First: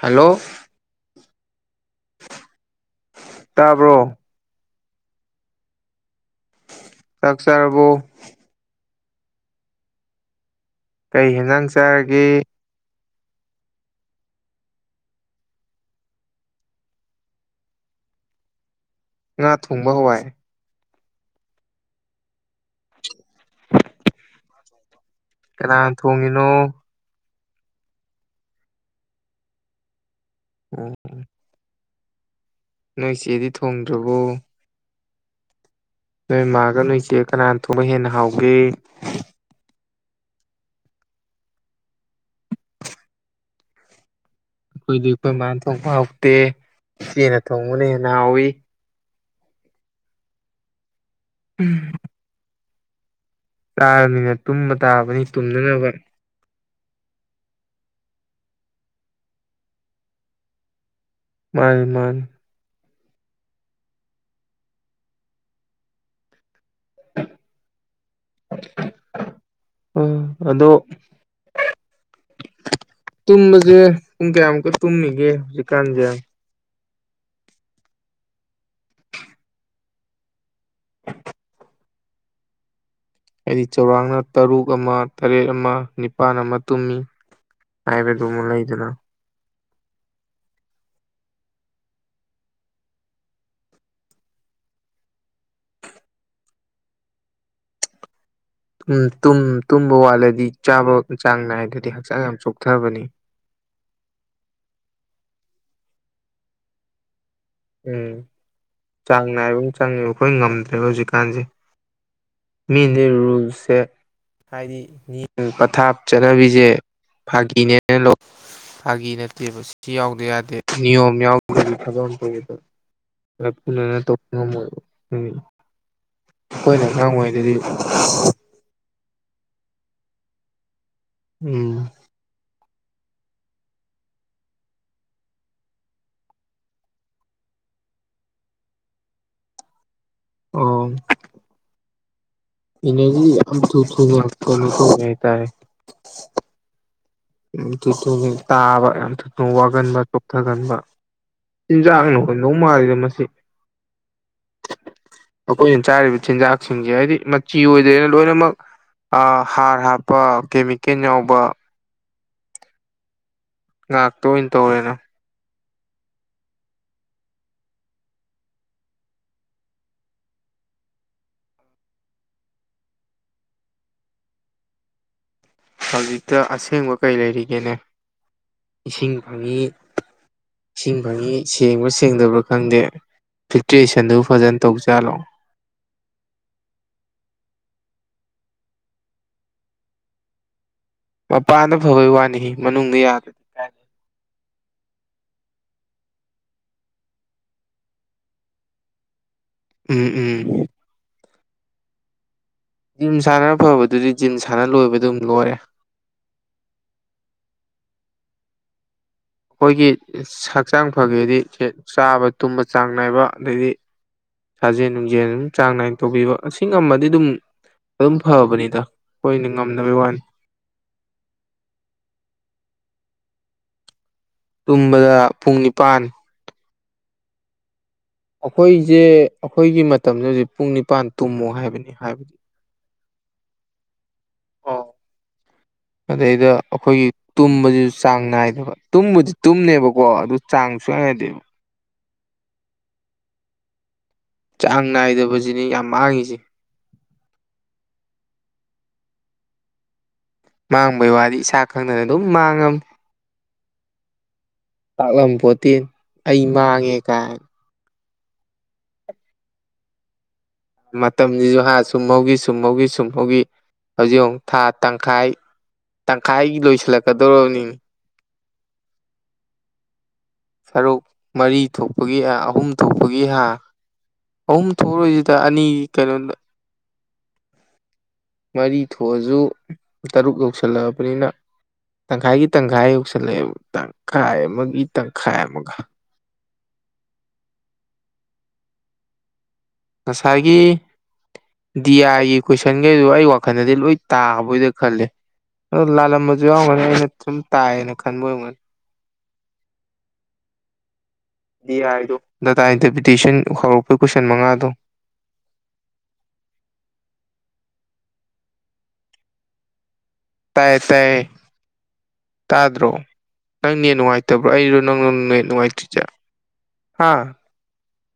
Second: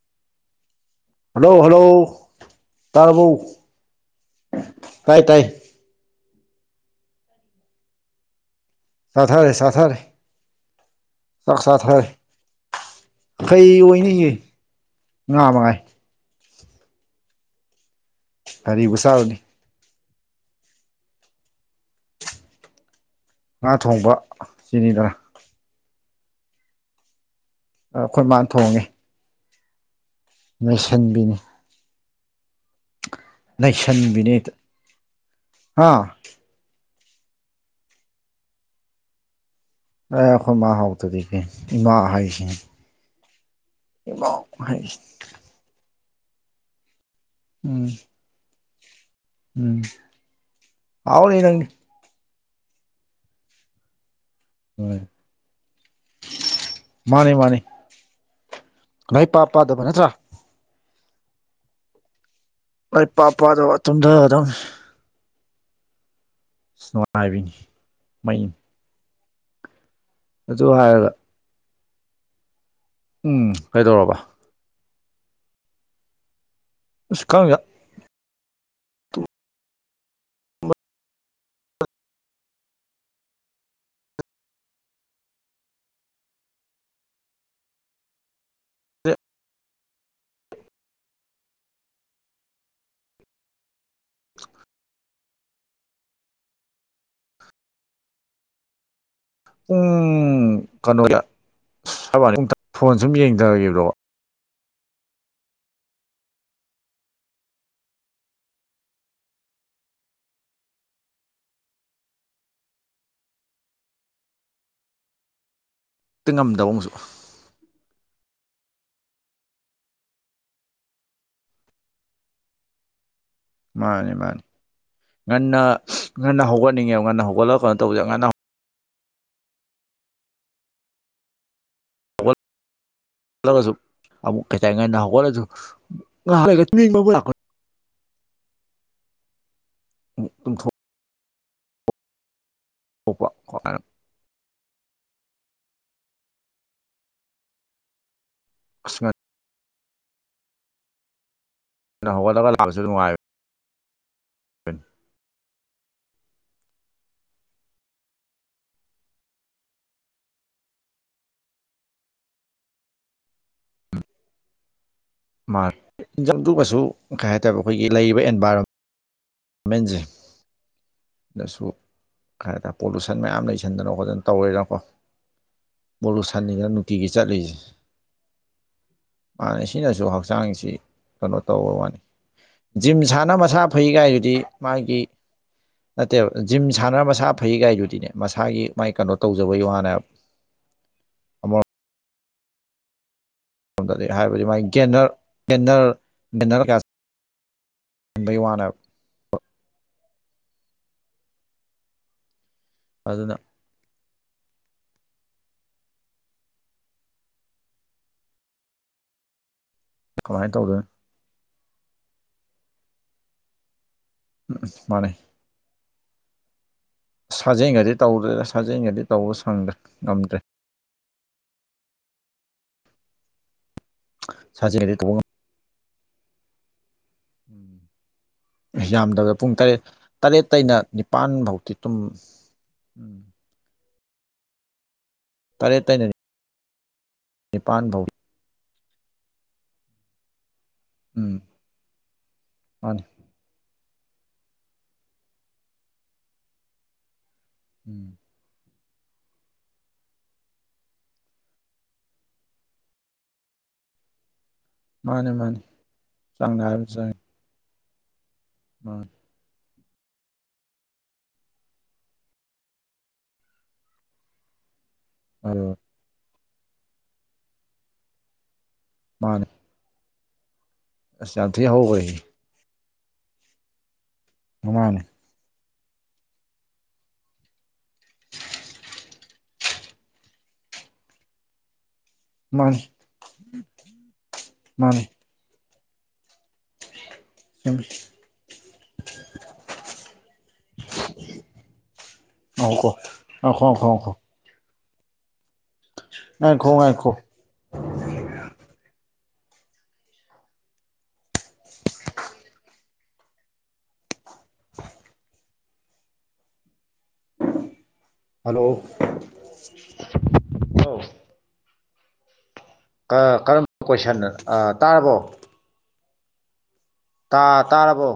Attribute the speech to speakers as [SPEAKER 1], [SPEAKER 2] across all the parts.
[SPEAKER 1] hello
[SPEAKER 2] hello hello ꯇꯥꯕꯕꯨ
[SPEAKER 1] ꯇꯥꯕ꯭ꯔꯣ
[SPEAKER 2] ꯇꯥꯏ ꯇꯥꯏ
[SPEAKER 1] ꯆꯥꯛꯆꯔꯕꯕꯨ
[SPEAKER 2] ꯁꯥꯠꯔꯦ ꯁꯥꯠꯔꯦ
[SPEAKER 1] ꯀꯩ ꯌꯦꯟꯖꯥꯡ
[SPEAKER 2] ꯁꯥꯠꯔꯦ
[SPEAKER 1] ꯆꯥꯔꯒꯦ
[SPEAKER 2] ꯈꯩꯌꯦ ꯉꯥ ꯃꯉꯥꯏ ꯀꯔꯤꯕꯕꯨꯁꯥꯎꯅꯤ
[SPEAKER 1] ꯉꯥ ꯊꯣꯡꯕ ꯍꯋꯥꯏ [unintelligible]
[SPEAKER 2] ꯉꯥ ꯊꯣꯡꯕ ꯁꯤꯅꯤꯗꯅ
[SPEAKER 1] ꯀꯅꯥ ꯊꯣꯡꯉꯤꯅꯣ
[SPEAKER 2] ꯑꯩꯈꯣꯏ ꯃꯥꯅ ꯊꯣꯡꯉꯦ
[SPEAKER 1] ꯑꯣ
[SPEAKER 2] ꯂꯣꯏꯁꯟꯕꯤꯅꯦ
[SPEAKER 1] ꯅꯣꯏ ꯆꯦꯗꯤ ꯊꯣꯡꯗ꯭ꯔꯕꯣ
[SPEAKER 2] ꯂꯩꯁꯟꯕꯤꯅꯦ ꯑꯥ
[SPEAKER 1] ꯍꯣꯏ ꯏ ꯃꯥꯒ ꯅꯣꯏ ꯏꯆꯦ ꯀꯅꯥꯅ ꯊꯣꯛꯄ ꯍꯦꯟꯅ ꯍꯥꯎꯒꯦ
[SPEAKER 2] ꯑꯦ ꯑꯩꯈꯣꯏ ꯃꯥ ꯍꯥꯎꯇꯔꯤꯒꯦ ꯏꯃꯥ ꯍꯥꯏꯁꯦ ꯏ [unintelligible]
[SPEAKER 1] ꯑꯩꯈꯣꯏꯗꯤ ꯑꯩꯈꯣꯏ ꯏ ꯃꯥꯅ ꯊꯣꯡꯕ ꯍꯥꯎꯇꯦ ꯏꯆꯦꯅ
[SPEAKER 2] ꯎꯝ
[SPEAKER 1] ꯊꯣꯡꯕꯅ ꯍꯦꯟꯅ ꯍꯥꯎꯋꯤ
[SPEAKER 2] ꯎꯝ ꯐꯥꯎ ꯂꯩ ꯅꯪ
[SPEAKER 1] ꯇꯥꯔꯕꯅꯤꯅ ꯇꯨꯝꯕ
[SPEAKER 2] ꯎꯝ
[SPEAKER 1] ꯇꯥꯕꯅꯤ ꯇꯨꯝꯅꯅꯕ
[SPEAKER 2] ꯃꯥꯅꯤ ꯃꯥꯅꯤ ꯅꯣꯏ ꯄꯥ ꯄꯥꯗꯕ ꯅꯠꯇ꯭ꯔ
[SPEAKER 1] ꯃꯥꯜꯃꯥꯟ
[SPEAKER 2] ꯃ ꯄꯥꯛ ꯄꯗ ꯃꯇꯨꯡꯗ ꯑꯗꯨꯝ ꯏꯁꯅꯣꯉꯥꯏꯕꯤꯅꯤ ꯃꯩꯅꯤ
[SPEAKER 1] ꯎꯝ
[SPEAKER 2] ꯑꯗꯨ ꯍꯥꯏꯔꯒ ꯎꯝ
[SPEAKER 1] ꯇꯨꯝꯕꯁꯦ
[SPEAKER 2] ꯀꯩꯗꯧꯔꯕ
[SPEAKER 1] ꯄꯨꯡ ꯀꯌꯥꯃꯨꯛꯀ ꯇꯨꯝꯃꯤꯒꯦ ꯍꯧꯖꯤꯛꯀꯥꯟꯁꯦ
[SPEAKER 2] ꯁꯀꯥꯎꯝ ꯌꯥ
[SPEAKER 1] ꯑꯩꯗꯤ ꯆꯥꯎꯧꯔꯥꯛꯅ ꯇꯔꯨꯛ ꯑꯃ ꯇꯔꯦꯠ ꯑꯃ ꯅꯤꯄꯥꯜ ꯑꯃ ꯇꯨꯝꯃꯤ ꯍꯥꯏꯥꯏꯕꯦꯒꯃ ꯂꯩꯗꯅ
[SPEAKER 2] ꯍ
[SPEAKER 1] ꯇꯨꯝꯕ ꯋꯥꯠꯂꯗꯤ
[SPEAKER 2] ꯄꯨꯡ
[SPEAKER 1] ꯆꯥꯕ
[SPEAKER 2] ꯀꯩꯅꯣꯗ
[SPEAKER 1] ꯆꯥꯡ ꯅꯥꯏꯗꯗꯤ ꯍꯛꯆꯥꯡ ꯌꯥꯝ ꯆꯣꯛꯊꯕꯅꯤ
[SPEAKER 2] ꯌꯦꯡꯊꯈꯤꯕ꯭ꯔꯣ
[SPEAKER 1] ꯎꯝ ꯆꯥꯡ ꯅꯥꯏꯕ ꯑꯃ ꯆꯪꯉꯦꯕ ꯑꯩꯈꯣꯏ ꯉꯝꯗ꯭ꯔꯦꯕ ꯍꯧꯖꯤꯛꯀꯥꯟꯁꯦ ꯃꯦꯟꯗ ꯔꯨꯜꯁꯦ ꯍꯥꯏꯗꯤꯜ ꯄꯊꯥꯞ
[SPEAKER 2] ꯉꯝꯗꯕ
[SPEAKER 1] ꯆꯠꯅꯕꯤꯁꯦ
[SPEAKER 2] ꯑꯃꯨꯛꯁꯨ
[SPEAKER 1] ꯐꯥꯒꯤꯅꯦꯅ ꯂꯧ ꯐꯥꯒꯤ ꯅꯠꯇꯦꯕ ꯁꯤ ꯌꯥꯎꯗꯦ ꯌꯥꯗꯦ ꯅꯤꯌꯣꯝ ꯌꯥꯎꯗꯕꯒꯤ ꯊꯕ
[SPEAKER 2] ꯃꯥꯅꯤ ꯃꯥꯅꯤ
[SPEAKER 1] ꯉꯝꯃꯣꯏꯕ ꯎꯝ ꯑꯩꯈꯣꯏꯅ
[SPEAKER 2] ꯉꯟꯅ ꯉꯟꯅ ꯍꯧꯒꯠꯅꯤꯡꯉꯦꯕ
[SPEAKER 1] ꯑꯉꯥꯡ
[SPEAKER 2] ꯉꯟꯅ
[SPEAKER 1] ꯑꯣꯏꯔꯤꯉꯩꯗꯗꯤ
[SPEAKER 2] ꯍꯧꯒꯠꯂꯒ ꯀꯩꯅꯣ ꯇꯧꯕꯖꯦ ꯉꯟꯅ ꯍꯧ
[SPEAKER 1] ꯎꯝ
[SPEAKER 2] ꯁꯨ ꯑꯃꯨꯛ ꯀꯩꯇꯁꯨ ꯑꯃꯨꯛ ꯇꯨꯝꯊꯣꯛ
[SPEAKER 1] ꯑꯣ ꯏꯅꯔꯖꯤ ꯌꯥꯝ ꯊꯨ ꯊ ꯀꯃꯤ ꯀ ꯀꯇꯥꯦ ꯊꯨ ꯊꯨꯅ ꯇꯥꯕ
[SPEAKER 2] ꯑꯁ
[SPEAKER 1] ꯌꯥꯝ ꯊꯨꯅ ꯋꯥꯒꯟꯕ ꯆꯣꯛꯊꯒꯟꯕ
[SPEAKER 2] ꯉꯟꯅ
[SPEAKER 1] ꯆꯤꯟꯖꯥꯛꯅꯈꯣꯏ
[SPEAKER 2] ꯍꯧꯒꯠꯂꯒ
[SPEAKER 1] ꯅꯧ
[SPEAKER 2] ꯂꯥꯛꯄꯁꯨ
[SPEAKER 1] ꯃꯥꯜꯂꯤꯗ ꯃꯁꯤ
[SPEAKER 2] ꯅꯨꯡꯉꯥꯏꯕꯅꯤ [inaudible]
[SPEAKER 1] ꯑꯩꯈꯣꯏꯅ ꯆꯥꯔꯤꯕ ꯆꯤꯟꯖꯥꯛꯁꯤꯡꯁꯦ ꯍꯥꯏꯕꯗꯤ ꯃꯆꯤ ꯑꯣꯏꯗ꯭ꯔꯦꯅ ꯂꯣꯏꯅꯃꯛ ꯍꯥꯔ ꯍꯥꯞꯄ ꯀꯦꯃꯤꯀꯦꯟ ꯌꯥꯎꯕ ꯉꯍꯥꯛꯇ ꯑꯣꯏꯅ ꯇꯧꯔꯦꯅ
[SPEAKER 2] ꯃꯥꯔ ꯏꯟꯖꯪꯗꯨꯕꯁꯨ ꯀꯩ ꯍꯥꯏꯥꯏꯇꯥꯦ ꯑꯩꯈꯣꯏꯒꯤ ꯂꯩꯔꯤꯕ ꯑꯦꯟꯚꯥꯏꯔꯣꯟ ꯃꯦꯟꯖꯦ ꯗꯁꯨ ꯀꯩ ꯍꯥꯏꯇꯥꯔꯦ ꯄꯣꯂꯨꯁꯟ ꯃꯌꯥꯝ ꯂꯩꯁꯟꯗꯅ ꯈꯣꯠꯇꯅ ꯇꯧꯋꯦꯅꯀꯣ ꯕꯣꯂꯨ
[SPEAKER 1] ꯍꯧꯖꯤꯛꯇ
[SPEAKER 2] ꯁꯟꯉꯗ
[SPEAKER 1] ꯑꯁꯦꯡꯕ
[SPEAKER 2] ꯅꯨꯡꯇꯤꯒꯤ
[SPEAKER 1] ꯀꯩ
[SPEAKER 2] ꯆꯠꯂꯤꯁꯦ
[SPEAKER 1] ꯂꯩꯔꯤꯒꯦꯅꯦ ꯏꯁꯤꯡ
[SPEAKER 2] ꯃꯥꯅꯦ
[SPEAKER 1] ꯐꯪꯉꯤ
[SPEAKER 2] ꯁꯤꯅꯁꯨ ꯍꯛꯆꯥꯡꯁꯤ
[SPEAKER 1] ꯏꯁꯤꯡ ꯐꯪꯉꯤ
[SPEAKER 2] ꯀꯩꯅꯣ ꯇꯧꯕ
[SPEAKER 1] ꯁꯦꯡꯕ꯭ꯔꯥ
[SPEAKER 2] ꯋꯥꯅꯤ
[SPEAKER 1] ꯁꯦꯡꯗꯕ꯭ꯔꯥ ꯈꯪꯗꯦ
[SPEAKER 2] ꯖꯤꯝ ꯁꯥꯟꯅꯕ ꯃꯁꯥ ꯐꯩ
[SPEAKER 1] ꯐꯤꯜꯇ꯭ꯔꯦꯁꯟꯗꯨ
[SPEAKER 2] ꯀꯥꯏꯗꯨꯗꯤ
[SPEAKER 1] ꯐꯖꯅ
[SPEAKER 2] ꯃꯥꯒꯤ
[SPEAKER 1] ꯇꯧꯖꯥꯠꯂꯣ
[SPEAKER 2] ꯅꯠꯇꯦꯕ ꯖꯤꯝ ꯁꯥꯟꯅꯔ ꯃꯁꯥ ꯐꯩꯒꯥꯏꯗꯨꯗꯤꯅꯦ ꯃꯁꯥꯒꯤ ꯃꯥꯏ ꯀꯩꯅꯣ ꯇꯧꯖꯕꯒꯤ ꯋꯥꯅꯦꯕ
[SPEAKER 1] ꯃꯄꯥꯅ ꯐꯕꯩ ꯋꯥꯅꯤ ꯃꯅꯨꯡꯗ ꯌꯥꯗ
[SPEAKER 2] ꯝꯗꯗꯤ ꯍꯥꯏꯕꯗꯤ ꯃꯥꯒꯤ ꯒꯦꯟꯅꯔ ꯒꯦꯟꯅꯔ ꯒꯦꯟꯅꯔ ꯀꯌꯥ ꯟꯗꯩ ꯋꯥꯅꯞ
[SPEAKER 1] ꯎꯝ ꯎꯝ ꯖꯤꯝ
[SPEAKER 2] ꯑꯗꯨꯅ
[SPEAKER 1] ꯁꯥꯟꯅ ꯐꯕꯗꯨꯗꯤ ꯖꯤꯝ ꯁꯥꯟꯅ ꯂꯣꯏꯕꯗꯨꯝ ꯂꯣꯏꯔꯦ ꯑꯩꯈꯣꯏꯒꯤ
[SPEAKER 2] ꯀꯃꯥꯏꯅ ꯇꯧꯗꯣꯏꯅꯣ
[SPEAKER 1] ꯍꯛꯆꯥꯡ ꯐꯒꯦꯗꯤ ꯆꯥꯕ ꯇꯨꯝꯕ ꯆꯥꯡ ꯅꯥꯏꯕ ꯑꯗꯩꯗꯤ ꯁꯥꯖꯦꯜ
[SPEAKER 2] ꯃꯥꯅꯦ
[SPEAKER 1] ꯅꯨꯡꯖꯦꯜ ꯑꯗꯨꯝ ꯆꯥꯡ ꯅꯥꯏꯅ ꯇꯧꯕꯤꯕ ꯑꯁꯤ ꯉꯝꯃꯗꯤ ꯑꯗꯨꯝ
[SPEAKER 2] ꯁꯥꯖꯦꯟꯒꯗꯤ
[SPEAKER 1] ꯑꯗꯨꯝ
[SPEAKER 2] ꯇꯧꯗ꯭ꯔꯦꯗ
[SPEAKER 1] ꯐꯕꯅꯤꯗ
[SPEAKER 2] ꯁꯥꯖꯦꯟꯒꯗꯤ ꯇꯧꯕ
[SPEAKER 1] ꯑꯩꯈꯣꯏꯅ
[SPEAKER 2] ꯁꯪꯗ꯭ꯔꯦ
[SPEAKER 1] ꯉꯝꯅꯕꯩ ꯋꯥꯅꯤ
[SPEAKER 2] ꯉꯝꯗ꯭ꯔꯦ ꯁꯥꯖꯦꯜꯒꯗꯤ
[SPEAKER 1] ꯇꯨꯝꯕꯗ
[SPEAKER 2] ꯇꯧꯕ
[SPEAKER 1] ꯄꯨꯡ ꯅꯤꯄꯥꯟ
[SPEAKER 2] ꯎꯝ
[SPEAKER 1] ꯑꯩꯈꯣꯏꯁꯦ
[SPEAKER 2] ꯌꯥꯝꯗꯕꯗ ꯄꯨꯡ ꯇꯔꯦꯠ
[SPEAKER 1] ꯑꯩꯈꯣꯏꯒꯤ ꯃꯇꯝꯁꯦ ꯍꯧꯖꯤꯛ ꯄꯨꯡ
[SPEAKER 2] ꯇꯔꯦꯠꯇꯩꯩꯅ
[SPEAKER 1] ꯅꯤꯄꯥꯟ
[SPEAKER 2] ꯅꯤꯄꯥꯥꯟ
[SPEAKER 1] ꯇꯨꯝꯃꯣ
[SPEAKER 2] ꯕꯥꯎꯗꯤ
[SPEAKER 1] ꯍꯥꯏꯕꯅꯤ
[SPEAKER 2] ꯇꯨꯝ
[SPEAKER 1] ꯍꯥꯏꯕꯗꯤ
[SPEAKER 2] ꯎꯝ ꯇꯔꯦꯠꯇꯩꯅꯦ
[SPEAKER 1] ꯑꯗꯩꯗ ꯑꯩꯈꯣꯏꯒꯤ ꯇꯨꯝꯕꯁꯤ ꯆꯥꯡ ꯅꯥꯏꯗꯕ ꯇꯨꯝꯕꯨꯗꯤ ꯇꯨꯝꯅꯦꯕꯀꯣ ꯑꯗꯨ ꯆꯥꯡ
[SPEAKER 2] ꯎꯝ
[SPEAKER 1] ꯁꯨꯠꯅꯥꯏꯗꯦꯕ
[SPEAKER 2] ꯃꯥꯅꯤ
[SPEAKER 1] ꯆꯥꯡ ꯅꯥꯏꯗꯕꯁꯤꯅꯤ ꯌꯥꯝ ꯃꯥꯡꯉꯤꯁꯤ
[SPEAKER 2] ꯎꯝ
[SPEAKER 1] ꯃꯥꯡꯕꯩ ꯋꯥꯗꯤ ꯏꯁꯥ ꯈꯪꯗꯅ ꯑꯗꯨꯝ ꯃꯥꯡꯉꯝꯅꯤ
[SPEAKER 2] ꯃꯥꯅꯦ ꯃꯥꯅꯦ
[SPEAKER 1] ꯇꯥꯛꯂꯝꯄꯣꯠꯇꯦꯟ ꯑꯩ
[SPEAKER 2] ꯆꯥꯡ ꯅꯥꯏꯕ
[SPEAKER 1] ꯃꯥꯡꯉꯦ ꯀꯥꯏ
[SPEAKER 2] ꯑ
[SPEAKER 1] ꯃꯇꯝꯖꯤꯖꯨ ꯍꯥ ꯁꯨꯝꯍꯧꯒꯤ ꯁꯨꯝꯍꯧꯒꯤ ꯁꯨꯝꯍꯧꯒꯤ ꯍꯧꯖꯤꯛ ꯌꯦꯡꯉꯨ ꯊꯥ ꯇꯪꯈꯥꯏ
[SPEAKER 2] ꯇꯥꯕ꯭ꯔꯣ
[SPEAKER 1] ꯇꯪꯈꯥꯏꯒꯤ ꯂꯣꯏꯁꯤꯜꯂꯛꯀꯗꯧꯔꯕꯅꯤ
[SPEAKER 2] ꯃꯥꯅꯦ
[SPEAKER 1] ꯁꯔꯨꯛ
[SPEAKER 2] ꯑꯁ ꯌꯥꯝ
[SPEAKER 1] ꯃꯔꯤ
[SPEAKER 2] ꯊꯤ
[SPEAKER 1] ꯊꯣꯛꯄꯒꯤ
[SPEAKER 2] ꯍꯧꯈ꯭ꯔꯦ
[SPEAKER 1] ꯑ ꯑꯍꯨꯝ ꯊꯣꯛꯄꯒꯤ ꯍꯥ ꯑꯍꯨꯝ
[SPEAKER 2] ꯃꯥꯅꯤ
[SPEAKER 1] ꯊꯣꯛꯑꯔꯣꯏꯖꯤꯗ ꯑꯅꯤꯒꯤ ꯀꯩꯅꯣꯗ ꯃꯔꯤ ꯊꯣꯛꯑꯖꯨ ꯇꯔꯨꯛ ꯌꯧꯁꯤꯜꯂꯛꯑꯕꯅꯤꯅ ꯇꯪꯈꯥꯏꯒꯤ
[SPEAKER 2] ꯃꯥꯅꯤ
[SPEAKER 1] ꯇꯪꯈꯥꯏ ꯌꯧꯁꯜꯂꯛꯑꯦꯕ ꯇꯪꯈꯥꯏ ꯑꯃꯒꯤ
[SPEAKER 2] ꯃꯥꯅꯤ
[SPEAKER 1] ꯇꯪꯈꯥꯏ ꯑꯃꯒ
[SPEAKER 2] [inaudible]
[SPEAKER 1] ꯉꯁꯥꯏꯒꯤ ꯗꯤ ꯑꯥꯏꯒꯤ
[SPEAKER 2] ꯉꯥꯏꯈꯣꯀꯣ
[SPEAKER 1] ꯀꯣꯏꯁꯟꯒꯩꯗꯣ ꯑꯩ
[SPEAKER 2] ꯉꯥꯏꯈꯣ
[SPEAKER 1] ꯋꯥꯈꯟꯗꯗꯤ ꯂꯣꯏ
[SPEAKER 2] ꯉꯥꯏꯈꯣ ꯉꯥꯏꯈꯣ
[SPEAKER 1] ꯇꯥꯕꯣꯏꯗ ꯈꯜꯂꯦ ꯑꯗꯣ ꯂꯥꯜꯂꯝꯕꯖꯨ
[SPEAKER 2] ꯉꯥꯏꯈꯣ
[SPEAKER 1] ꯌꯥꯎꯔꯝꯒꯅꯤ ꯑꯩꯅ
[SPEAKER 2] ꯉꯥꯏꯈꯣ
[SPEAKER 1] ꯁꯨꯝ ꯇꯥꯏꯌꯦꯅ ꯈꯟꯕ ꯑꯣꯏꯔꯝꯒꯅꯤ ꯗꯤ ꯑꯥꯏꯗꯣ ꯗꯇꯥ ꯏꯟꯇ꯭ꯔꯄꯤꯇꯦꯁꯟ ꯍꯧꯔꯛꯄ ꯀꯣꯏꯁꯟ ꯃꯉꯥꯗꯣ
[SPEAKER 2] ꯍꯜꯂꯣ
[SPEAKER 1] ꯇꯥꯏꯌꯦ
[SPEAKER 2] ꯍꯜꯂꯣ
[SPEAKER 1] ꯇꯥꯏꯌꯦ ꯇꯥꯗ꯭ꯔꯣ ꯅꯪ
[SPEAKER 2] ꯀꯔꯝꯕ
[SPEAKER 1] ꯅꯦꯠ
[SPEAKER 2] ꯀꯣꯏꯁꯟ
[SPEAKER 1] ꯅꯨꯡꯉꯥꯏꯇꯕ꯭ꯔꯣ ꯑꯩꯔꯣ ꯅꯪꯂꯣ
[SPEAKER 2] ꯇꯥꯔꯕꯣ
[SPEAKER 1] ꯅꯦꯠ ꯅꯨꯡꯉꯥꯏꯇ꯭ꯔꯤꯖꯦ ꯍꯥ
[SPEAKER 2] ꯑꯥ ꯇꯥꯔꯕꯣ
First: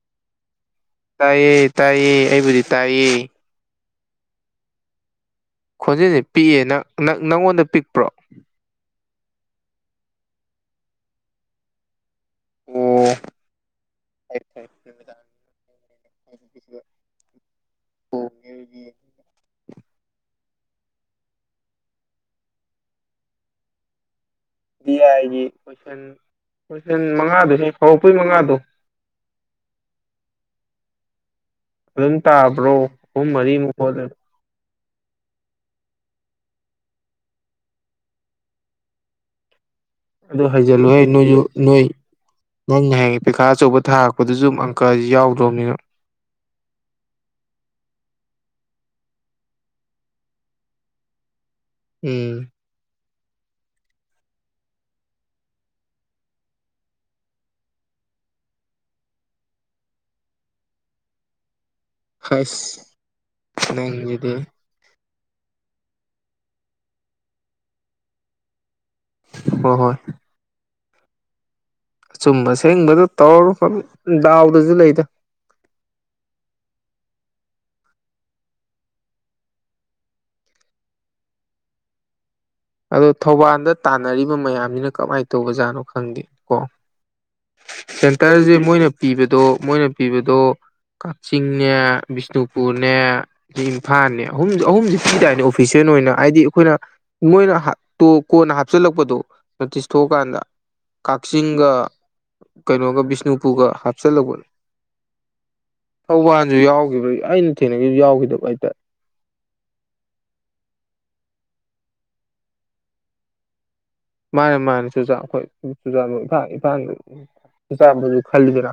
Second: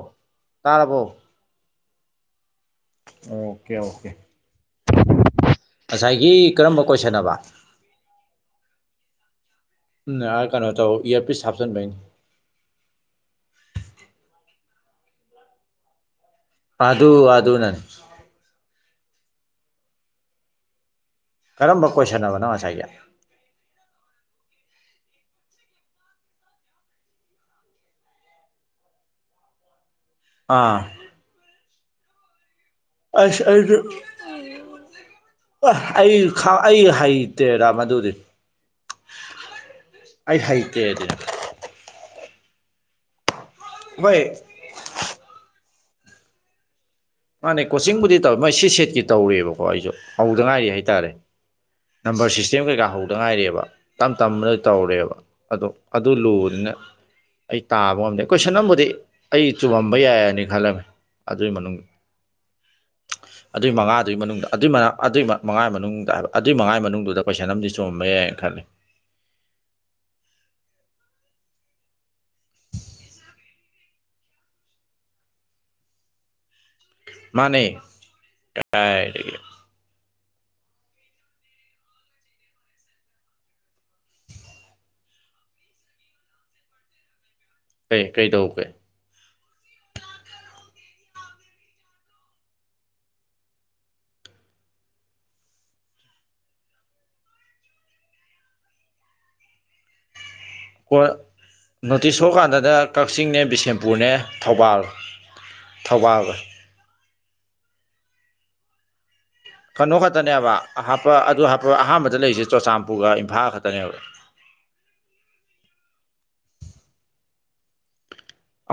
[SPEAKER 2] ꯇꯥꯔꯕꯣ
[SPEAKER 1] ꯇꯥꯏꯌꯦ ꯇꯥꯏꯌꯦ ꯑꯩꯕꯨꯗꯤ ꯇꯥꯏꯌꯦ
[SPEAKER 2] ꯑꯣꯀꯦ ꯑꯣꯀꯦ
[SPEAKER 1] ꯈꯣꯟꯖꯦꯜꯁꯦ
[SPEAKER 2] ꯉꯁꯥꯏꯒꯤ
[SPEAKER 1] ꯄꯤꯛꯑꯦ
[SPEAKER 2] ꯀꯔꯝꯕ
[SPEAKER 1] ꯅꯪ
[SPEAKER 2] ꯀꯣꯏꯁꯟ
[SPEAKER 1] ꯅꯪ
[SPEAKER 2] ꯑꯕ
[SPEAKER 1] ꯅꯪꯉꯣꯟꯗ ꯄꯤꯛꯄ꯭ꯔꯣ
[SPEAKER 2] ꯎꯝ ꯅꯑ ꯀꯩꯅꯣ ꯇꯧ ꯏꯌ꯭ꯔꯄꯤꯁ ꯍꯥꯞꯆꯟꯕꯩꯅꯤ
[SPEAKER 1] ꯑꯣ ꯐꯩ ꯐꯩ
[SPEAKER 2] ꯑꯗꯨ ꯑꯗꯨꯅꯅꯤ ꯀꯔꯝꯕ ꯀꯣꯏꯁꯟ ꯑꯕ ꯅꯪ ꯉꯁꯥꯏꯒꯤ
[SPEAKER 1] ꯗꯤ ꯑꯥꯏꯒꯤ ꯀꯣꯏꯁꯟ ꯀꯣꯏꯁꯟ ꯃꯉꯥꯗꯨꯍꯦ ꯍꯧꯔꯛꯄꯩ ꯃꯉꯥꯗꯣ
[SPEAKER 2] ꯑꯥ
[SPEAKER 1] ꯐꯖꯅ ꯇꯥꯕ꯭ꯔꯣ ꯑꯍꯨꯝ
[SPEAKER 2] ꯑꯁ
[SPEAKER 1] ꯃꯔꯤꯃꯨꯛ
[SPEAKER 2] ꯑꯩꯁꯨ
[SPEAKER 1] ꯍꯣꯠꯂꯦ
[SPEAKER 2] ꯑꯩ ꯈꯪ ꯑꯩ ꯍꯩꯇꯦꯗ ꯃꯗꯨꯗꯤ ꯑꯩ
[SPEAKER 1] ꯑꯗꯨ
[SPEAKER 2] ꯍꯩꯇꯦ
[SPEAKER 1] ꯍꯩꯖꯜꯂꯨꯍꯦ
[SPEAKER 2] ꯑꯗꯨꯗꯤ
[SPEAKER 1] ꯅꯣꯏꯖꯨ ꯅꯣꯏ ꯅꯪꯅ ꯍꯌꯦꯜ ꯄꯩꯈꯥ ꯑꯆꯧꯕ
[SPEAKER 2] ꯍꯣꯏ
[SPEAKER 1] ꯊꯥꯔꯛꯄꯗꯨꯖꯨ ꯀꯖꯤ ꯌꯥꯎꯗ꯭ꯔꯣꯝꯅꯤꯅ
[SPEAKER 2] ꯃꯥꯅꯦ ꯀꯣꯆꯤꯡꯕꯨꯗꯤ ꯇꯧ ꯃꯣꯏ ꯁꯤ ꯁꯦꯠꯀꯤ ꯇꯧꯔꯤꯏꯕꯀꯣ ꯑꯩꯖꯨ ꯍꯧꯗ ꯉꯥꯏꯔꯤ ꯍꯥꯏꯇꯥꯔꯦ ꯅꯝꯕ꯭ꯔ
[SPEAKER 1] ꯎꯝ
[SPEAKER 2] ꯁꯤꯁꯇꯦꯝ ꯀꯩꯀꯥ ꯍꯧ ꯍꯧꯗ ꯉꯥꯏꯔꯤ ꯑꯕ ꯇꯝ ꯇꯝꯔ ꯇꯧꯔꯦꯕ ꯑꯗꯣ ꯑꯗꯨ ꯂꯨꯕꯅꯤꯅ ꯑꯩ ꯇꯥꯕ ꯉꯝꯗꯦ ꯀꯣꯏꯁꯟ ꯑꯃꯕꯨꯗꯤ ꯑꯩ ꯆꯨꯝꯃꯝꯕ ꯌꯥꯏꯅꯤ ꯈꯜꯂꯝꯃꯦ ꯑꯗꯨꯏ ꯃꯅꯨꯡꯗ
[SPEAKER 1] ꯍꯥꯏꯁ
[SPEAKER 2] ꯑꯗꯨꯏ ꯃꯉꯥꯗꯨꯒꯤ ꯃꯅꯨꯡꯗ ꯑꯗꯨꯏꯃ ꯑꯗꯨꯏꯃ ꯃꯉꯥ ꯃꯅꯨꯡꯗ ꯍꯥꯏꯕ ꯑꯗꯨꯏ ꯃꯉꯥꯏ ꯃꯅꯨꯡꯗꯨꯗ ꯀꯣꯏꯁꯟ ꯑꯃꯗꯤ ꯆꯨꯝꯃꯝꯕ ꯌꯥꯏꯅ ꯈꯜꯂꯤ
[SPEAKER 1] ꯍꯣ ꯍꯣꯏ ꯑꯆꯨꯝꯕ ꯑꯁꯦꯡꯕꯗꯣ ꯇꯧꯔꯔꯣ ꯑꯗꯨ ꯗꯥꯎꯗꯖꯨ ꯂꯩꯗ
[SPEAKER 2] ꯃꯥꯅꯦ ꯀꯗꯥꯏꯗꯒꯤ
[SPEAKER 1] ꯑꯗꯣ ꯊꯧꯕꯥꯟꯗ ꯇꯥꯟꯅꯔꯤꯕ ꯃꯌꯥꯝꯖꯤꯅ ꯀꯃꯥꯏ ꯇꯧꯕꯖꯥꯠꯅꯣ ꯈꯪꯗꯦ ꯀꯣ
[SPEAKER 2] ꯀꯩ
[SPEAKER 1] ꯁꯦꯟꯇ꯭ꯔꯖꯦ
[SPEAKER 2] ꯀꯩꯗꯧꯒꯦ
[SPEAKER 1] ꯃꯣꯏꯅ ꯄꯤꯕꯗꯣ ꯃꯣꯏꯅ ꯄꯤꯕꯗꯣ ꯀꯥꯛꯆꯤꯡꯅꯦ ꯕꯤꯁꯅꯨꯄꯨꯔꯅꯦ ꯏꯝꯐꯥꯟꯅꯦ ꯑꯍꯨꯝꯖꯦ ꯑꯍꯨꯝꯖꯦ ꯄꯤꯗꯥꯏꯅꯦ ꯑꯣꯐꯤꯁꯦꯟ ꯑꯣꯏꯅ ꯑꯥꯏꯗꯤ ꯑꯩꯈꯣꯏꯅ ꯃꯣꯏꯅ ꯍꯥꯠ ꯇꯣꯛ ꯀꯣꯟꯅ ꯍꯥꯞꯆꯤꯜꯂꯛꯄꯗꯣ ꯅꯣꯇꯤꯁ ꯊꯣꯛꯑꯀꯥꯟꯗ
[SPEAKER 2] ꯀꯣꯟ
[SPEAKER 1] ꯀꯥꯛꯆꯤꯡꯒ
[SPEAKER 2] ꯅꯣꯇꯤꯁ ꯊꯣꯛꯀꯥꯟꯗꯅ
[SPEAKER 1] ꯀꯩꯅꯣꯒ
[SPEAKER 2] ꯀꯛꯆꯤꯡꯅꯦ
[SPEAKER 1] ꯕꯤꯁꯅꯨꯄꯨꯒ
[SPEAKER 2] ꯕꯤꯁꯦꯝꯄꯨꯔꯅꯦ
[SPEAKER 1] ꯍꯥꯞꯆꯜꯂꯛꯄꯅꯤ
[SPEAKER 2] ꯊꯧꯕꯥꯜ ꯊꯧꯕꯥꯜꯒ
[SPEAKER 1] ꯊꯧꯕꯥꯟꯖꯨ ꯌꯥꯎꯒꯤꯕ꯭ꯔ ꯑꯩꯅ ꯊꯦꯡꯅꯒꯤꯕ ꯌꯥꯎꯒꯤꯗꯕ ꯑꯩꯇ
[SPEAKER 2] ꯀꯅꯣ ꯈꯛꯇꯅꯦꯕ ꯑꯍꯥꯞꯄ ꯑꯗꯨ ꯍꯥꯞꯄ ꯑꯍꯥꯟꯕꯗ ꯂꯩꯔꯤꯖꯦ ꯆꯣꯆꯥꯟꯄꯨꯔꯒ ꯏꯝꯐꯥꯜ ꯈꯛꯇꯅꯦꯕ
[SPEAKER 1] ꯃꯥꯅꯦ ꯃꯥꯅꯦ ꯆꯨꯖꯥꯛ ꯑꯩꯈꯣꯏ ꯆꯨꯖꯥꯟꯄꯨꯔ ꯏꯝꯐꯥꯟ ꯏꯐꯥꯟ ꯆꯨꯆꯥꯟꯄꯨꯔ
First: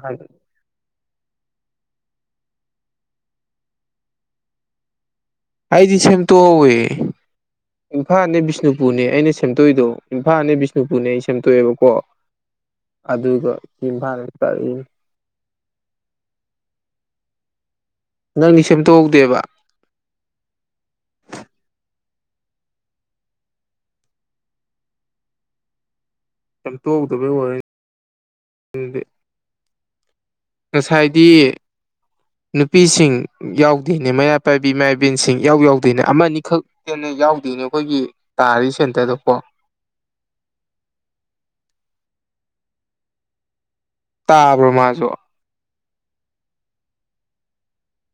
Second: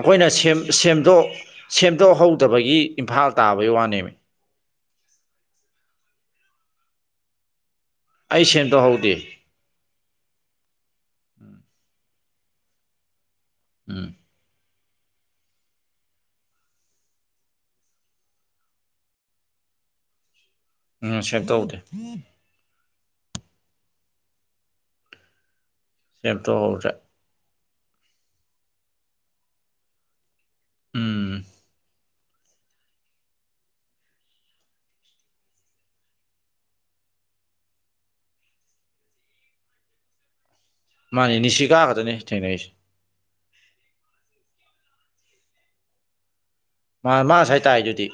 [SPEAKER 2] ꯑꯈꯣꯏꯅ ꯁꯦꯝ‌ ꯁꯦꯝꯗꯣꯛ ꯁꯦꯝꯗꯣꯛꯍꯧꯗꯕꯒꯤ ꯏꯝꯐꯥꯜ ꯇꯥꯕꯩ ꯋꯥꯅꯦꯃꯤ
[SPEAKER 1] ꯑꯩꯗꯤ ꯁꯦꯝꯇꯣꯛꯎꯧꯋꯦ ꯏꯝꯐꯥꯜꯅꯦ
[SPEAKER 2] ꯑꯩ
[SPEAKER 1] ꯕꯤꯁꯅꯨꯄꯨꯔꯅꯦ
[SPEAKER 2] ꯁꯦꯝꯗꯣꯛꯍꯧꯗꯦ
[SPEAKER 1] ꯑꯩꯅ ꯁꯦꯝꯇꯣꯏꯏꯗꯣ ꯏꯝꯐꯥꯜꯅꯦ ꯕꯤꯁꯅꯨꯄꯨꯔꯅꯦ ꯑꯩ ꯁꯦꯝꯇꯣꯛꯑꯦꯕꯀꯣ ꯑꯗꯨꯒ
[SPEAKER 2] ꯎꯝ
[SPEAKER 1] ꯏꯝꯐꯥꯜ ꯇ ꯅꯪꯗꯤ ꯁꯦꯝꯗꯣꯛꯍꯧꯗꯦꯕ
[SPEAKER 2] ꯎꯝ ꯁꯦꯚ ꯇꯧꯗꯦ
[SPEAKER 1] ꯌꯥꯝ
[SPEAKER 2] ꯁꯦꯝꯗꯣꯛꯍꯧꯗ꯭ꯔꯦ
[SPEAKER 1] ꯇꯧꯗꯕ ꯉꯁꯥꯏꯗꯤ
[SPEAKER 2] ꯎꯝ
[SPEAKER 1] ꯅꯨꯄꯤꯁꯤꯡ ꯌꯥꯎꯗꯣꯏꯅꯦ ꯃꯩꯔꯥ ꯄꯥꯏꯕꯤ ꯏꯃꯥ ꯏꯕꯦꯟꯁꯤꯡ ꯏꯎ ꯌꯥꯎꯗꯣꯏꯅꯦ ꯑꯃ ꯑꯅꯤꯈꯛ ꯦꯟꯅ ꯌꯥꯎꯗꯣꯏꯅꯦ ꯑꯩꯈꯣꯏꯒꯤ ꯇꯥꯔꯤ ꯁꯦꯟꯇꯔꯗ ꯀꯣ
[SPEAKER 2] ꯃꯥꯅꯦ ꯅꯤꯁꯤ ꯀꯥꯒꯗꯅꯤ ꯊꯦꯡꯅꯔꯤꯁꯦ
[SPEAKER 1] ꯇꯥꯕ꯭ꯔꯣ ꯃꯥꯁꯨ
[SPEAKER 2] ꯃꯥ ꯃꯥꯁ ꯍꯥꯏꯇꯥꯔꯦ ꯑꯗꯨꯗꯤ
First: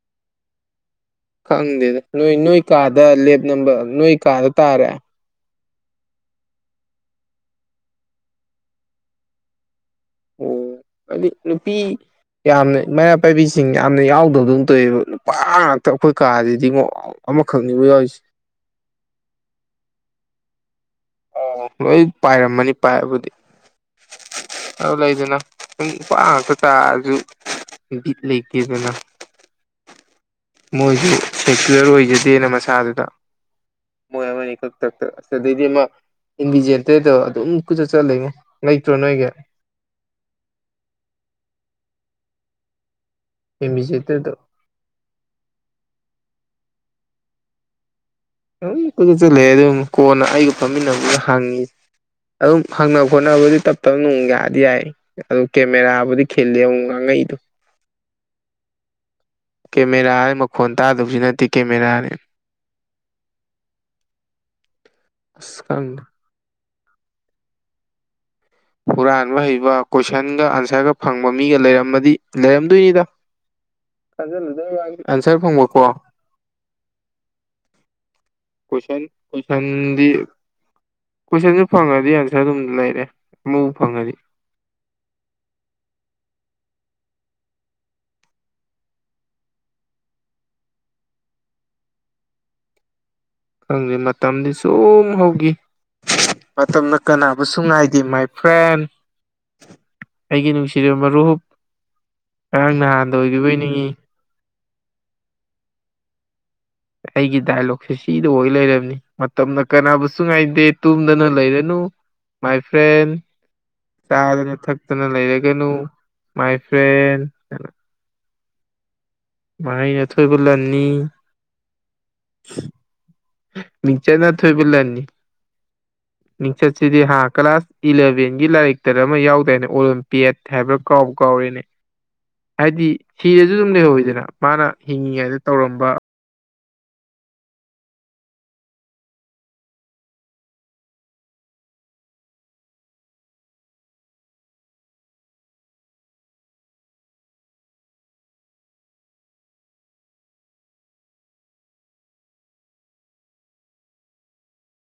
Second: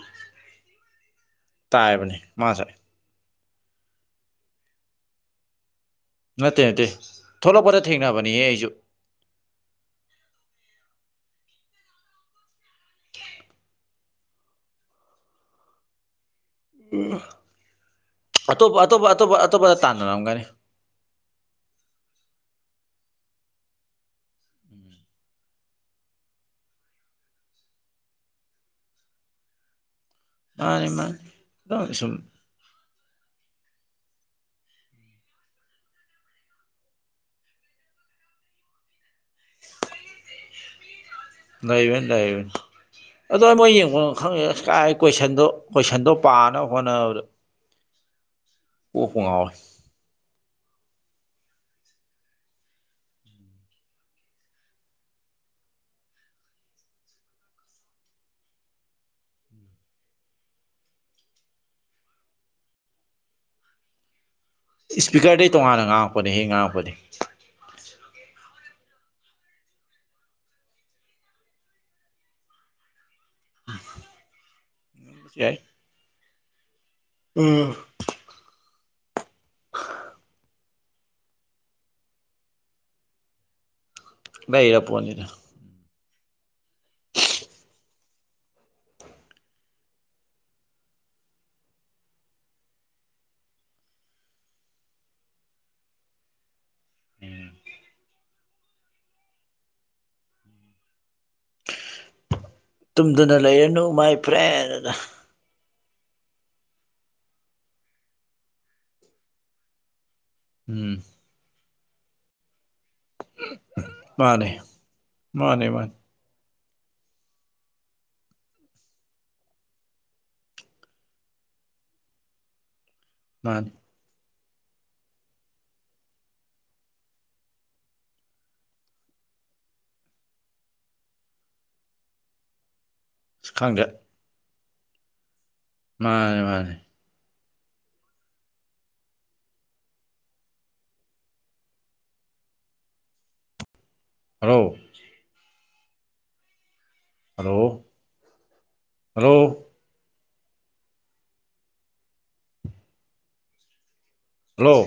[SPEAKER 1] ꯈꯪꯗꯦꯗ ꯅꯣꯏ
[SPEAKER 2] ꯃꯥ
[SPEAKER 1] ꯅꯣꯏ
[SPEAKER 2] ꯉꯁꯥꯏ
[SPEAKER 1] ꯀꯥꯗ ꯂꯦꯞ ꯅꯝꯕꯔ ꯅꯣꯏ ꯀꯥꯗ ꯇꯥꯔꯦ
[SPEAKER 2] ꯅꯠꯇꯦ ꯅꯠꯇꯦ ꯊꯣꯛꯂꯛꯄꯗ ꯊꯦꯡꯅꯕꯅꯤꯍ ꯑꯩꯁꯨ
[SPEAKER 1] ꯑꯣ ꯑꯗꯨ ꯅꯨꯄꯤ ꯌꯥꯝꯅ ꯃꯩꯔꯥ ꯄꯥꯏꯕꯤꯁꯤꯡ ꯌꯥꯝꯅ ꯌꯥꯎꯗꯕꯗꯧꯅ ꯇꯧꯋꯦꯕ ꯅꯨꯄꯥ ꯉꯥꯛꯇ ꯑꯩꯈꯣꯏ ꯀꯥꯁꯤꯗꯤ ꯈꯨꯗꯤꯃꯛ ꯑꯃꯈꯛꯅꯤꯕ ꯌꯥꯎꯔꯤꯁꯦ
[SPEAKER 2] ꯑꯇꯣꯞꯄ ꯑꯇꯣꯞꯄ ꯑꯇꯣꯞꯄ ꯑꯇꯣꯞꯄꯗ ꯇꯥꯟꯅꯔꯝꯒꯅꯤ
[SPEAKER 1] ꯑ ꯂꯣꯏ ꯄꯥꯏꯔꯝꯃꯅꯤ ꯄꯥꯏꯕꯨꯗꯤ ꯑꯗꯨ ꯂꯩꯗꯅ ꯅ ꯅꯨꯄꯥ ꯉꯥꯛꯇ ꯆꯥꯔꯁꯨꯠ ꯂꯩꯇꯦꯗꯅ
[SPEAKER 2] ꯃꯥꯅꯤ
[SPEAKER 1] ꯃꯣꯏꯁꯨ
[SPEAKER 2] ꯃꯥꯅꯤ
[SPEAKER 1] ꯁꯦꯀꯨꯂꯔ
[SPEAKER 2] ꯑꯗꯨꯝ ꯁꯨꯝ
[SPEAKER 1] ꯑꯣꯏꯖꯗꯦꯅ ꯃꯁꯥꯗꯨꯗ ꯗꯤ ꯏꯟꯕꯤ ꯦꯟꯇꯗꯣ ꯑꯗꯨꯝ ꯀꯨꯆꯠ ꯆꯠꯂ ꯂꯩꯅꯦ ꯂꯩꯇ꯭ꯔꯣ ꯅꯣꯏꯒꯤ
[SPEAKER 2] ꯂꯩꯥꯏꯕꯦꯟ ꯂꯩꯥꯛꯕ ꯑꯗꯨꯗꯣ ꯃꯣꯏ ꯌꯦꯡ
[SPEAKER 1] ꯏꯟꯚꯤꯖꯦꯇꯔꯗꯣ
[SPEAKER 2] ꯈꯪꯉꯦ ꯀꯥꯏ ꯀꯣꯏꯁꯟꯗꯣ ꯀꯣꯏꯁꯟꯗꯣ ꯄꯥꯅꯕ ꯍꯣꯠꯅꯕꯗꯣ
[SPEAKER 1] ꯑꯗꯨꯝ ꯀꯣꯏꯠ ꯆꯜꯂꯑꯦ
[SPEAKER 2] ꯉꯥꯎꯋꯦ
[SPEAKER 1] ꯑꯗꯨꯝ ꯀꯣꯟꯅ ꯑꯩꯒ ꯐꯝꯃꯤꯟꯅꯕꯅ ꯍꯪꯉꯤ ꯑꯗꯨꯝ ꯍꯪꯅ ꯈꯣꯠꯅꯕꯗꯤ ꯇꯞ ꯇꯞꯅ ꯅꯨꯡ ꯌꯥꯗꯤ ꯌꯥꯏ ꯑꯗꯨ ꯀꯦꯃꯦꯔꯥꯕꯨꯗꯤ ꯈꯤꯜꯂꯤꯦ ꯑꯃꯨ ꯉꯥꯡꯉꯩꯗꯣ ꯀꯦꯃꯦꯔꯥ ꯍꯥꯏ ꯃꯈꯣꯟ ꯇꯥꯗꯕꯁꯨ ꯅꯠꯇꯦ ꯀꯦꯃꯦꯔꯥꯅꯤ
[SPEAKER 2] ꯏꯁꯄꯤꯀꯔꯗꯩ
[SPEAKER 1] ꯑꯁ
[SPEAKER 2] ꯇꯣꯉꯥꯟꯅ
[SPEAKER 1] ꯈꯪꯗꯦ
[SPEAKER 2] ꯉꯥꯡꯉꯛꯄꯅꯦ ꯍꯦꯛ ꯉꯥꯡꯉꯛꯄꯅꯦ
[SPEAKER 1] ꯍꯨꯔꯥꯟꯕ ꯍꯩꯕ ꯀꯣꯏꯁꯟꯒ ꯑꯟꯁꯔꯒ ꯐꯪꯕ ꯃꯤꯒ ꯂꯩꯔꯝꯃꯗꯤ ꯂꯩꯔꯝꯗꯣꯏꯅꯤꯗ ꯈꯖꯂ ꯑꯟꯁꯔ
[SPEAKER 2] ꯌꯥꯏ
[SPEAKER 1] ꯐꯪꯕꯀꯣ
[SPEAKER 2] ꯎꯝ
[SPEAKER 1] ꯀꯁꯟ ꯀꯣꯏꯁꯟꯗꯤ ꯀꯣꯏꯁꯟꯁꯨ ꯐꯪꯉꯗꯤ ꯑꯟꯁꯔ ꯑꯗꯨꯝ ꯂꯩꯔꯦ ꯑꯃꯕꯨ ꯐꯪꯉꯗꯤ
[SPEAKER 2] ꯏꯔ ꯄꯅꯤꯅ
[SPEAKER 1] ꯈꯪꯗꯦ ꯃꯇꯝꯗꯤ ꯁꯨꯝ ꯍꯧꯈꯤ ꯃꯇꯝꯅ ꯀꯅꯥꯕꯨꯁꯨ ꯉꯥꯏꯗꯦ ꯃꯥꯏ ꯐ꯭ꯔꯦꯟ ꯑꯩꯒꯤ ꯅꯨꯡꯁꯤꯔꯕ ꯃꯔꯨꯞ ꯉꯔꯥꯡ ꯅꯍꯥꯟꯗ
[SPEAKER 2] ꯇꯨꯝꯗꯨꯅ
[SPEAKER 1] ꯑꯣꯏꯒꯤꯕꯣꯏ
[SPEAKER 2] ꯂꯩꯔꯅꯨ
[SPEAKER 1] ꯅꯤꯡꯏꯤ
[SPEAKER 2] [unintelligible]
[SPEAKER 1] ꯑꯩꯒꯤ ꯗꯥꯏꯂꯣꯛꯁꯦ ꯁꯤꯗ ꯑꯣꯏ ꯂꯩꯔꯕꯅꯤ ꯃꯇꯝꯅ ꯀꯅꯥꯕꯨꯁꯨ ꯉꯥꯏꯗꯦ
[SPEAKER 2] ꯎꯝ
[SPEAKER 1] ꯇꯨꯝꯗꯅ ꯂꯩꯔꯅꯨ ꯃꯥꯏ ꯐ꯭ꯔꯦꯟ
[SPEAKER 2] ꯃꯥꯅꯦ
[SPEAKER 1] ꯆꯥꯗꯅ ꯊꯛꯇꯅ
[SPEAKER 2] ꯃꯥꯅꯦ
[SPEAKER 1] ꯂꯩꯔꯒꯅꯨ
[SPEAKER 2] ꯃꯥꯅꯦ
[SPEAKER 1] ꯃꯥꯏ ꯐ꯭ꯔꯦꯟ ꯃꯍꯩꯅ ꯑꯊꯣꯏꯕ ꯂꯟꯅꯤ
[SPEAKER 2] ꯃꯥꯟ
[SPEAKER 1] ꯆꯩꯅ ꯊꯣꯏꯕ ꯂꯟꯅꯤ
[SPEAKER 2] [unintelligible]
[SPEAKER 1] ꯅꯤꯡꯡꯆꯠꯁꯤꯗꯤ ꯍꯥ ꯀ꯭ꯂꯥꯁ ꯏꯂꯚꯦꯟꯒꯤ ꯂꯥꯏꯔꯤꯛꯇꯗ ꯑꯃ ꯌꯥꯎꯗꯦꯅꯦ ꯑꯣꯂꯦꯝꯄꯤꯌꯠ ꯍꯥꯏꯕ꯭ꯔꯥ ꯀꯥꯎꯕ ꯀꯥꯎꯔꯤꯅꯦ
[SPEAKER 2] [unintelligible]
[SPEAKER 1] ꯍꯥꯏꯗꯤ ꯁꯤꯔꯁꯨ ꯑꯗꯨꯝ
[SPEAKER 2] ꯈꯪꯗꯦ
[SPEAKER 1] ꯂꯩꯍꯧꯋꯤꯗꯅ ꯃꯥꯅ ꯍꯤꯡꯉꯤꯉꯩꯗ ꯇꯧꯔꯝꯕ
[SPEAKER 2] ꯃꯥꯅꯦ ꯃꯥꯅꯦ ꯍꯔꯣ ꯍꯜꯂꯣ ꯍꯂꯣ ꯍꯂꯣ